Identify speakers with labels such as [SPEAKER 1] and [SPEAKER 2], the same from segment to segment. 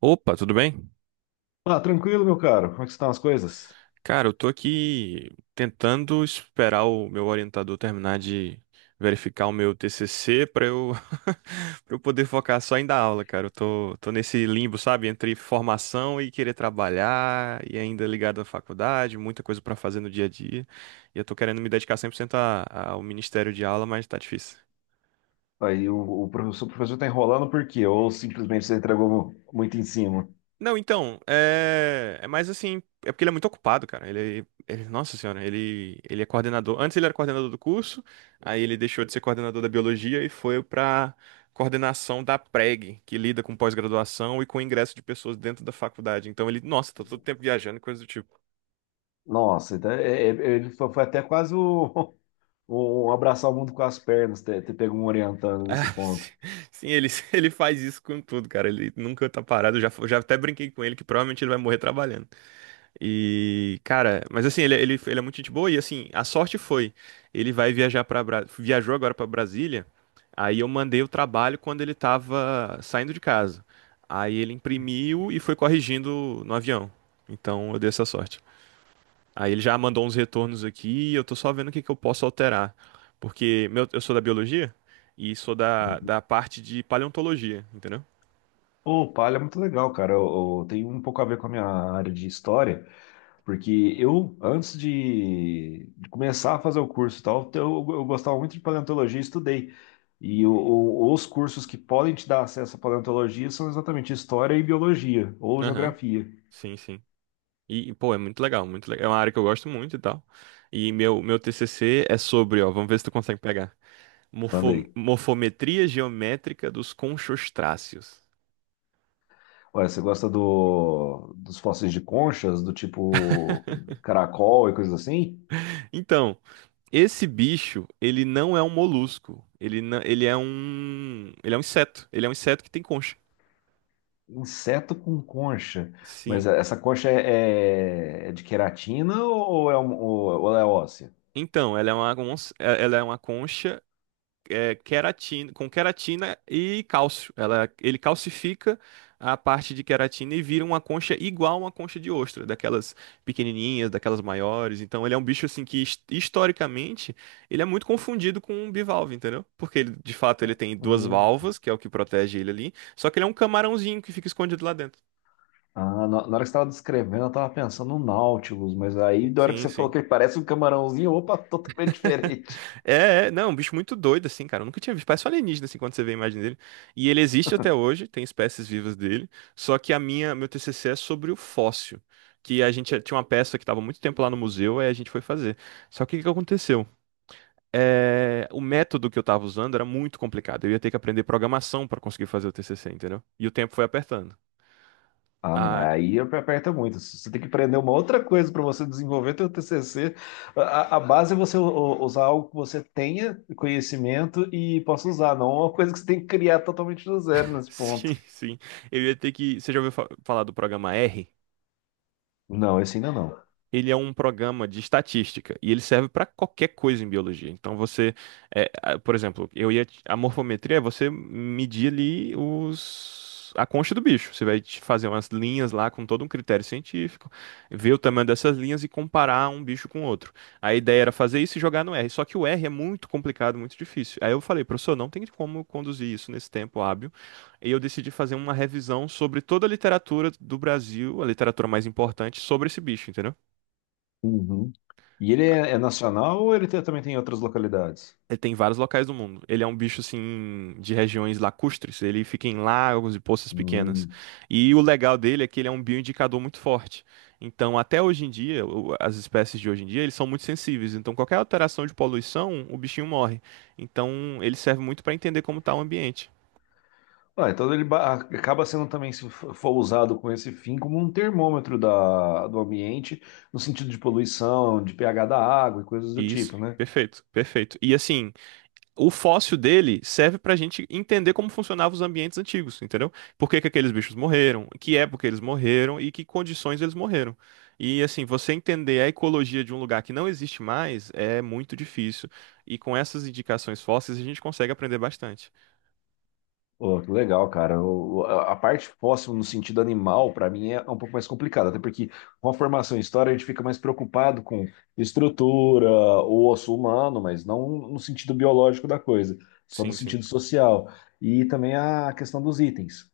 [SPEAKER 1] Opa, tudo bem?
[SPEAKER 2] Ah, tranquilo, meu caro. Como é que estão as coisas?
[SPEAKER 1] Cara, eu tô aqui tentando esperar o meu orientador terminar de verificar o meu TCC pra eu para eu poder focar só em dar aula, cara. Eu tô nesse limbo, sabe, entre formação e querer trabalhar e ainda ligado à faculdade, muita coisa pra fazer no dia a dia. E eu tô querendo me dedicar 100% a- ao ministério de aula, mas tá difícil.
[SPEAKER 2] Aí o professor, o professor tá enrolando por quê? Ou simplesmente você entregou muito em cima?
[SPEAKER 1] Não, então, é mais assim, é porque ele é muito ocupado, cara. Nossa senhora, ele é coordenador. Antes ele era coordenador do curso, aí ele deixou de ser coordenador da biologia e foi pra coordenação da PREG, que lida com pós-graduação e com ingresso de pessoas dentro da faculdade. Então ele, nossa, tá todo tempo viajando e coisa do tipo.
[SPEAKER 2] Nossa, então, é, ele foi até quase o, o abraçar o mundo com as pernas, ter pego um orientando
[SPEAKER 1] Ah,
[SPEAKER 2] nesse ponto.
[SPEAKER 1] sim, ele faz isso com tudo, cara. Ele nunca tá parado. Eu já até brinquei com ele que provavelmente ele vai morrer trabalhando. E, cara, mas assim, ele é muito gente boa e assim, a sorte foi, ele vai viajar para viajou agora para Brasília. Aí eu mandei o trabalho quando ele tava saindo de casa. Aí ele imprimiu e foi corrigindo no avião. Então eu dei essa sorte. Aí ele já mandou uns retornos aqui, e eu tô só vendo o que que eu posso alterar. Porque meu, eu sou da biologia e sou da parte de paleontologia, entendeu?
[SPEAKER 2] Pô, palha é muito legal, cara. Tem um pouco a ver com a minha área de história. Porque eu, antes de começar a fazer o curso e tal, então eu gostava muito de paleontologia e estudei. E os cursos que podem te dar acesso à paleontologia são exatamente história e biologia, ou
[SPEAKER 1] Aham.
[SPEAKER 2] geografia.
[SPEAKER 1] Sim, sim. E, pô, é muito legal, muito legal. É uma área que eu gosto muito e tal. E meu TCC é sobre, ó, vamos ver se tu consegue pegar.
[SPEAKER 2] Manda aí.
[SPEAKER 1] Morfometria geométrica dos conchostráceos.
[SPEAKER 2] Olha, você gosta dos fósseis de conchas, do tipo caracol e coisas assim?
[SPEAKER 1] Então, esse bicho, ele não é um molusco. Ele, não, ele é um inseto. Ele é um inseto que tem concha.
[SPEAKER 2] Inseto com concha. Mas
[SPEAKER 1] Sim.
[SPEAKER 2] essa concha é, é de queratina ou é, ou ela é óssea?
[SPEAKER 1] Então, ela é uma concha queratina, com queratina e cálcio. Ele calcifica a parte de queratina e vira uma concha igual a uma concha de ostra, daquelas pequenininhas, daquelas maiores. Então ele é um bicho assim que historicamente ele é muito confundido com um bivalve, entendeu? Porque ele, de fato ele tem duas
[SPEAKER 2] Hum.
[SPEAKER 1] valvas, que é o que protege ele ali, só que ele é um camarãozinho que fica escondido lá dentro.
[SPEAKER 2] Ah, na hora que você tava descrevendo, eu tava pensando no Nautilus, mas aí da hora que
[SPEAKER 1] Sim,
[SPEAKER 2] você
[SPEAKER 1] sim.
[SPEAKER 2] falou que ele parece um camarãozinho, opa, totalmente diferente.
[SPEAKER 1] Não, um bicho muito doido, assim, cara. Eu nunca tinha visto. Parece um alienígena, assim, quando você vê a imagem dele. E ele existe até hoje, tem espécies vivas dele. Só que meu TCC é sobre o fóssil. Que a gente tinha uma peça que estava muito tempo lá no museu, aí a gente foi fazer. Só que o que que aconteceu? É, o método que eu estava usando era muito complicado. Eu ia ter que aprender programação para conseguir fazer o TCC, entendeu? E o tempo foi apertando.
[SPEAKER 2] Ah, não,
[SPEAKER 1] Ah,
[SPEAKER 2] é. Aí aperta muito. Você tem que aprender uma outra coisa para você desenvolver teu TCC. A base é você usar algo que você tenha conhecimento e possa usar, não uma coisa que você tem que criar totalmente do zero nesse ponto.
[SPEAKER 1] sim, sim. Eu ia ter que. Você já ouviu falar do programa R?
[SPEAKER 2] Não, esse ainda não.
[SPEAKER 1] Ele é um programa de estatística e ele serve para qualquer coisa em biologia. Então você, por exemplo, eu ia a morfometria é você medir ali os a concha do bicho. Você vai te fazer umas linhas lá com todo um critério científico, ver o tamanho dessas linhas e comparar um bicho com outro. A ideia era fazer isso e jogar no R, só que o R é muito complicado, muito difícil. Aí eu falei, professor, não tem como conduzir isso nesse tempo hábil. E eu decidi fazer uma revisão sobre toda a literatura do Brasil, a literatura mais importante sobre esse bicho, entendeu?
[SPEAKER 2] Uhum. E ele é, é nacional ou ele também tem em outras localidades?
[SPEAKER 1] Ele tem vários locais do mundo. Ele é um bicho, assim, de regiões lacustres. Ele fica em lagos e poças pequenas.
[SPEAKER 2] Hum.
[SPEAKER 1] E o legal dele é que ele é um bioindicador muito forte. Então, até hoje em dia, as espécies de hoje em dia, eles são muito sensíveis. Então, qualquer alteração de poluição, o bichinho morre. Então, ele serve muito para entender como está o ambiente.
[SPEAKER 2] Ah, então ele acaba sendo também, se for usado com esse fim, como um termômetro da, do ambiente, no sentido de poluição, de pH da água e coisas do tipo,
[SPEAKER 1] Isso,
[SPEAKER 2] né?
[SPEAKER 1] perfeito, perfeito. E assim, o fóssil dele serve pra gente entender como funcionavam os ambientes antigos, entendeu? Por que que aqueles bichos morreram, que época eles morreram e que condições eles morreram. E assim, você entender a ecologia de um lugar que não existe mais é muito difícil. E com essas indicações fósseis a gente consegue aprender bastante.
[SPEAKER 2] Pô, que legal, cara. A parte fóssil no sentido animal, para mim, é um pouco mais complicada, até porque com a formação em história a gente fica mais preocupado com estrutura, o osso humano, mas não no sentido biológico da coisa, só no
[SPEAKER 1] Sim, sim.
[SPEAKER 2] sentido social. E também a questão dos itens.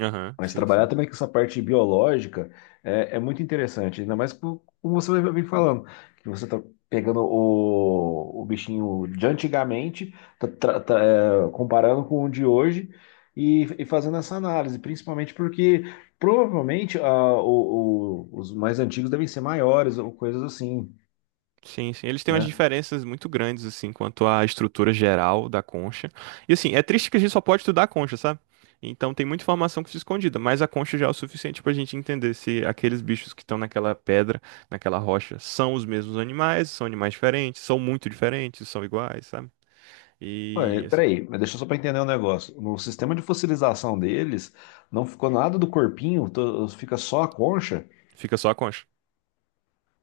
[SPEAKER 1] Aham,
[SPEAKER 2] Mas
[SPEAKER 1] sim,
[SPEAKER 2] trabalhar
[SPEAKER 1] sim.
[SPEAKER 2] também com essa parte biológica é, é muito interessante, ainda mais como você vem falando, que você está pegando o bichinho de antigamente, tá, tá, é, comparando com o de hoje e fazendo essa análise, principalmente porque provavelmente ah, os mais antigos devem ser maiores ou coisas assim,
[SPEAKER 1] Sim, sim. Eles têm umas
[SPEAKER 2] né?
[SPEAKER 1] diferenças muito grandes, assim, quanto à estrutura geral da concha. E, assim, é triste que a gente só pode estudar a concha, sabe? Então tem muita informação que fica escondida, mas a concha já é o suficiente pra gente entender se aqueles bichos que estão naquela pedra, naquela rocha, são os mesmos animais, são animais diferentes, são muito diferentes, são iguais, sabe?
[SPEAKER 2] Ué,
[SPEAKER 1] E assim,
[SPEAKER 2] peraí, mas deixa só para entender um negócio. No sistema de fossilização deles, não ficou nada do corpinho, fica só a concha.
[SPEAKER 1] fica só a concha.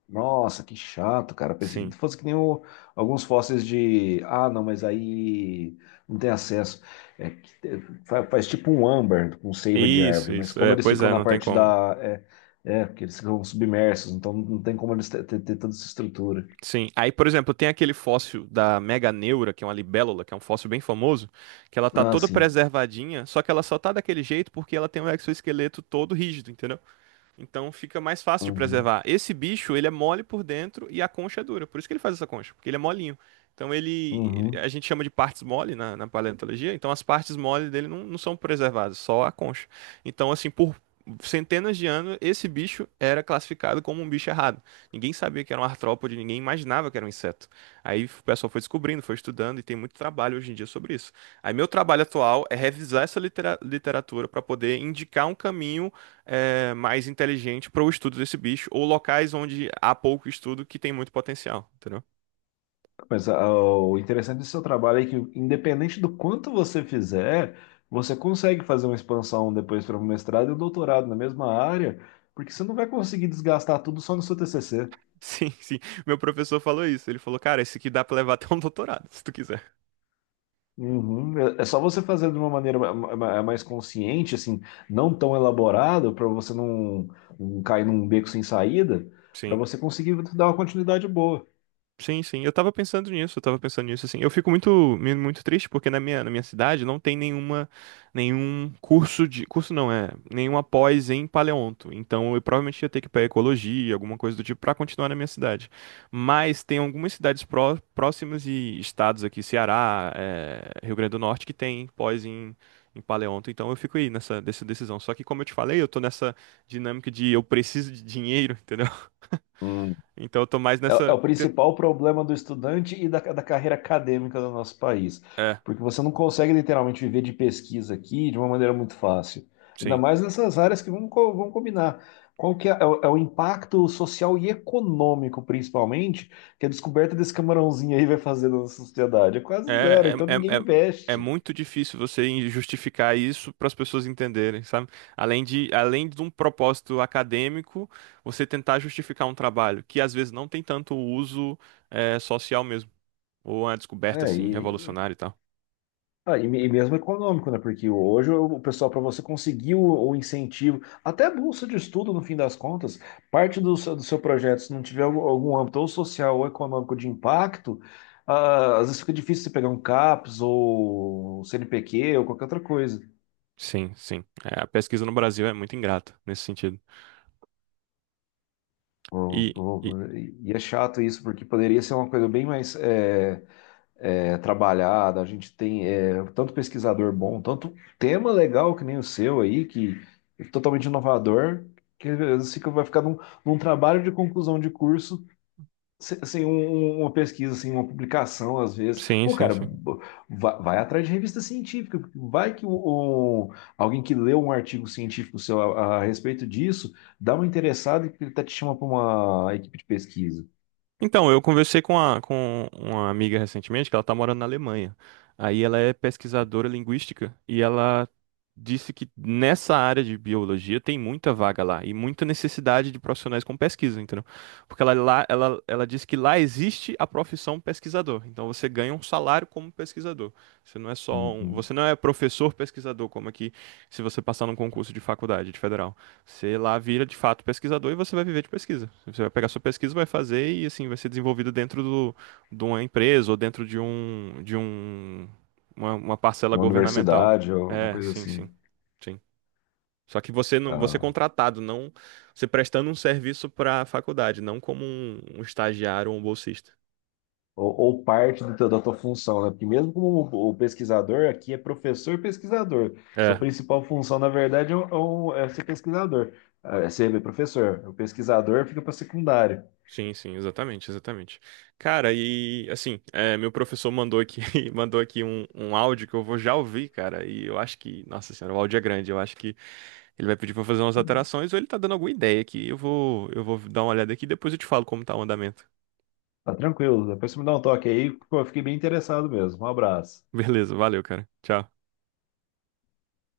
[SPEAKER 2] Nossa, que chato, cara. Pensei
[SPEAKER 1] Sim.
[SPEAKER 2] que fosse que nem alguns fósseis de. Ah, não, mas aí não tem acesso. É que faz, tipo um âmbar com seiva de
[SPEAKER 1] Isso,
[SPEAKER 2] árvore, mas
[SPEAKER 1] isso.
[SPEAKER 2] como
[SPEAKER 1] É,
[SPEAKER 2] eles
[SPEAKER 1] pois
[SPEAKER 2] ficam
[SPEAKER 1] é,
[SPEAKER 2] na
[SPEAKER 1] não tem
[SPEAKER 2] parte
[SPEAKER 1] como.
[SPEAKER 2] da. É, é, porque eles ficam submersos, então não tem como eles ter, tanta essa estrutura.
[SPEAKER 1] Sim. Aí, por exemplo, tem aquele fóssil da Meganeura, que é uma libélula, que é um fóssil bem famoso, que ela tá
[SPEAKER 2] Ah,
[SPEAKER 1] toda
[SPEAKER 2] sim.
[SPEAKER 1] preservadinha, só que ela só tá daquele jeito porque ela tem um exoesqueleto todo rígido, entendeu? Então fica mais fácil de
[SPEAKER 2] Uhum,
[SPEAKER 1] preservar. Esse bicho, ele é mole por dentro e a concha é dura. Por isso que ele faz essa concha, porque ele é molinho. Então a
[SPEAKER 2] uhum.
[SPEAKER 1] gente chama de partes mole na paleontologia, então as partes mole dele não são preservadas, só a concha. Então assim, por centenas de anos, esse bicho era classificado como um bicho errado. Ninguém sabia que era um artrópode, ninguém imaginava que era um inseto. Aí o pessoal foi descobrindo, foi estudando e tem muito trabalho hoje em dia sobre isso. Aí meu trabalho atual é revisar essa literatura para poder indicar um caminho mais inteligente para o estudo desse bicho, ou locais onde há pouco estudo que tem muito potencial, entendeu?
[SPEAKER 2] Mas ah, o interessante do seu trabalho é que, independente do quanto você fizer, você consegue fazer uma expansão depois para um mestrado e um doutorado na mesma área, porque você não vai conseguir desgastar tudo só no seu TCC.
[SPEAKER 1] Sim, sim. Meu professor falou isso. Ele falou, cara, esse aqui dá pra levar até um doutorado, se tu quiser.
[SPEAKER 2] Uhum. É é só você fazer de uma maneira mais consciente, assim, não tão elaborada, para você não, não cair num beco sem saída, para
[SPEAKER 1] Sim.
[SPEAKER 2] você conseguir dar uma continuidade boa.
[SPEAKER 1] Sim, sim. Eu tava pensando nisso, assim. Eu fico muito, muito triste porque na minha cidade não tem nenhuma, nenhum curso de, curso não, nenhuma pós em paleonto. Então eu provavelmente ia ter que ir pra ecologia, alguma coisa do tipo, pra continuar na minha cidade. Mas tem algumas cidades próximas e estados aqui, Ceará, Rio Grande do Norte, que tem pós em, em paleonto. Então eu fico aí nessa decisão. Só que como eu te falei, eu tô nessa dinâmica de eu preciso de dinheiro, entendeu? Então eu tô mais
[SPEAKER 2] É, é
[SPEAKER 1] nessa...
[SPEAKER 2] o
[SPEAKER 1] te-
[SPEAKER 2] principal problema do estudante e da, da carreira acadêmica do nosso país.
[SPEAKER 1] É,
[SPEAKER 2] Porque você não consegue literalmente viver de pesquisa aqui de uma maneira muito fácil. Ainda
[SPEAKER 1] sim.
[SPEAKER 2] mais nessas áreas que vamos vão combinar. Qual que é, é o é o impacto social e econômico, principalmente, que a descoberta desse camarãozinho aí vai fazer na nossa sociedade? É quase zero,
[SPEAKER 1] É,
[SPEAKER 2] então
[SPEAKER 1] é, é,
[SPEAKER 2] ninguém
[SPEAKER 1] é, é
[SPEAKER 2] investe.
[SPEAKER 1] muito difícil você justificar isso para as pessoas entenderem, sabe? Além de um propósito acadêmico, você tentar justificar um trabalho que às vezes não tem tanto uso social mesmo, ou uma descoberta
[SPEAKER 2] É,
[SPEAKER 1] assim
[SPEAKER 2] e
[SPEAKER 1] revolucionária e tal.
[SPEAKER 2] ah, e mesmo econômico, né? Porque hoje o pessoal, para você conseguir o incentivo, até a bolsa de estudo, no fim das contas, parte do, do seu projeto, se não tiver algum, algum âmbito ou social ou econômico de impacto, ah, às vezes fica difícil você pegar um CAPS ou CNPq ou qualquer outra coisa.
[SPEAKER 1] Sim, sim. É, a pesquisa no Brasil é muito ingrata nesse sentido.
[SPEAKER 2] Ou-
[SPEAKER 1] E, e
[SPEAKER 2] ou- e é chato isso, porque poderia ser uma coisa bem mais. É, trabalhada, a gente tem é, tanto pesquisador bom, tanto tema legal que nem o seu aí, que é totalmente inovador, que às vezes vai ficar num trabalho de conclusão de curso, assim, um, uma pesquisa, assim, uma publicação, às vezes.
[SPEAKER 1] sim,
[SPEAKER 2] Pô,
[SPEAKER 1] sim,
[SPEAKER 2] cara,
[SPEAKER 1] sim.
[SPEAKER 2] vai, atrás de revista científica, porque vai que o, alguém que leu um artigo científico seu a respeito disso, dá uma interessada e ele até te chama para uma equipe de pesquisa.
[SPEAKER 1] Então, eu conversei com uma amiga recentemente que ela tá morando na Alemanha. Aí ela é pesquisadora linguística e ela disse que nessa área de biologia tem muita vaga lá e muita necessidade de profissionais com pesquisa, entendeu? Porque ela disse que lá existe a profissão pesquisador. Então você ganha um salário como pesquisador.
[SPEAKER 2] Uhum.
[SPEAKER 1] Você não é professor pesquisador, como aqui se você passar num concurso de faculdade, de federal. Você lá vira de fato pesquisador e você vai viver de pesquisa. Você vai pegar sua pesquisa, vai fazer e assim vai ser desenvolvido dentro do, de uma empresa ou dentro de um uma parcela
[SPEAKER 2] Uma
[SPEAKER 1] governamental.
[SPEAKER 2] universidade, ou alguma coisa
[SPEAKER 1] Sim, sim,
[SPEAKER 2] assim.
[SPEAKER 1] sim. Só que você é
[SPEAKER 2] Ah.
[SPEAKER 1] contratado, não você prestando um serviço para a faculdade, não como um estagiário ou um bolsista.
[SPEAKER 2] Ou parte do da tua função, né? Porque mesmo como o pesquisador aqui é professor pesquisador, sua principal função, na verdade, é, é é ser pesquisador, é ser professor. O pesquisador fica para secundário.
[SPEAKER 1] Sim, sim, exatamente, exatamente. Cara, e assim, é, meu professor mandou aqui, mandou aqui um áudio que eu vou já ouvir, cara. E eu acho que, nossa senhora, o áudio é grande. Eu acho que ele vai pedir pra eu fazer umas alterações ou ele tá dando alguma ideia aqui. Eu vou dar uma olhada aqui e depois eu te falo como tá o andamento.
[SPEAKER 2] Tá tranquilo, depois você me dá um toque aí, pô, eu fiquei bem interessado mesmo. Um abraço.
[SPEAKER 1] Beleza, valeu, cara. Tchau.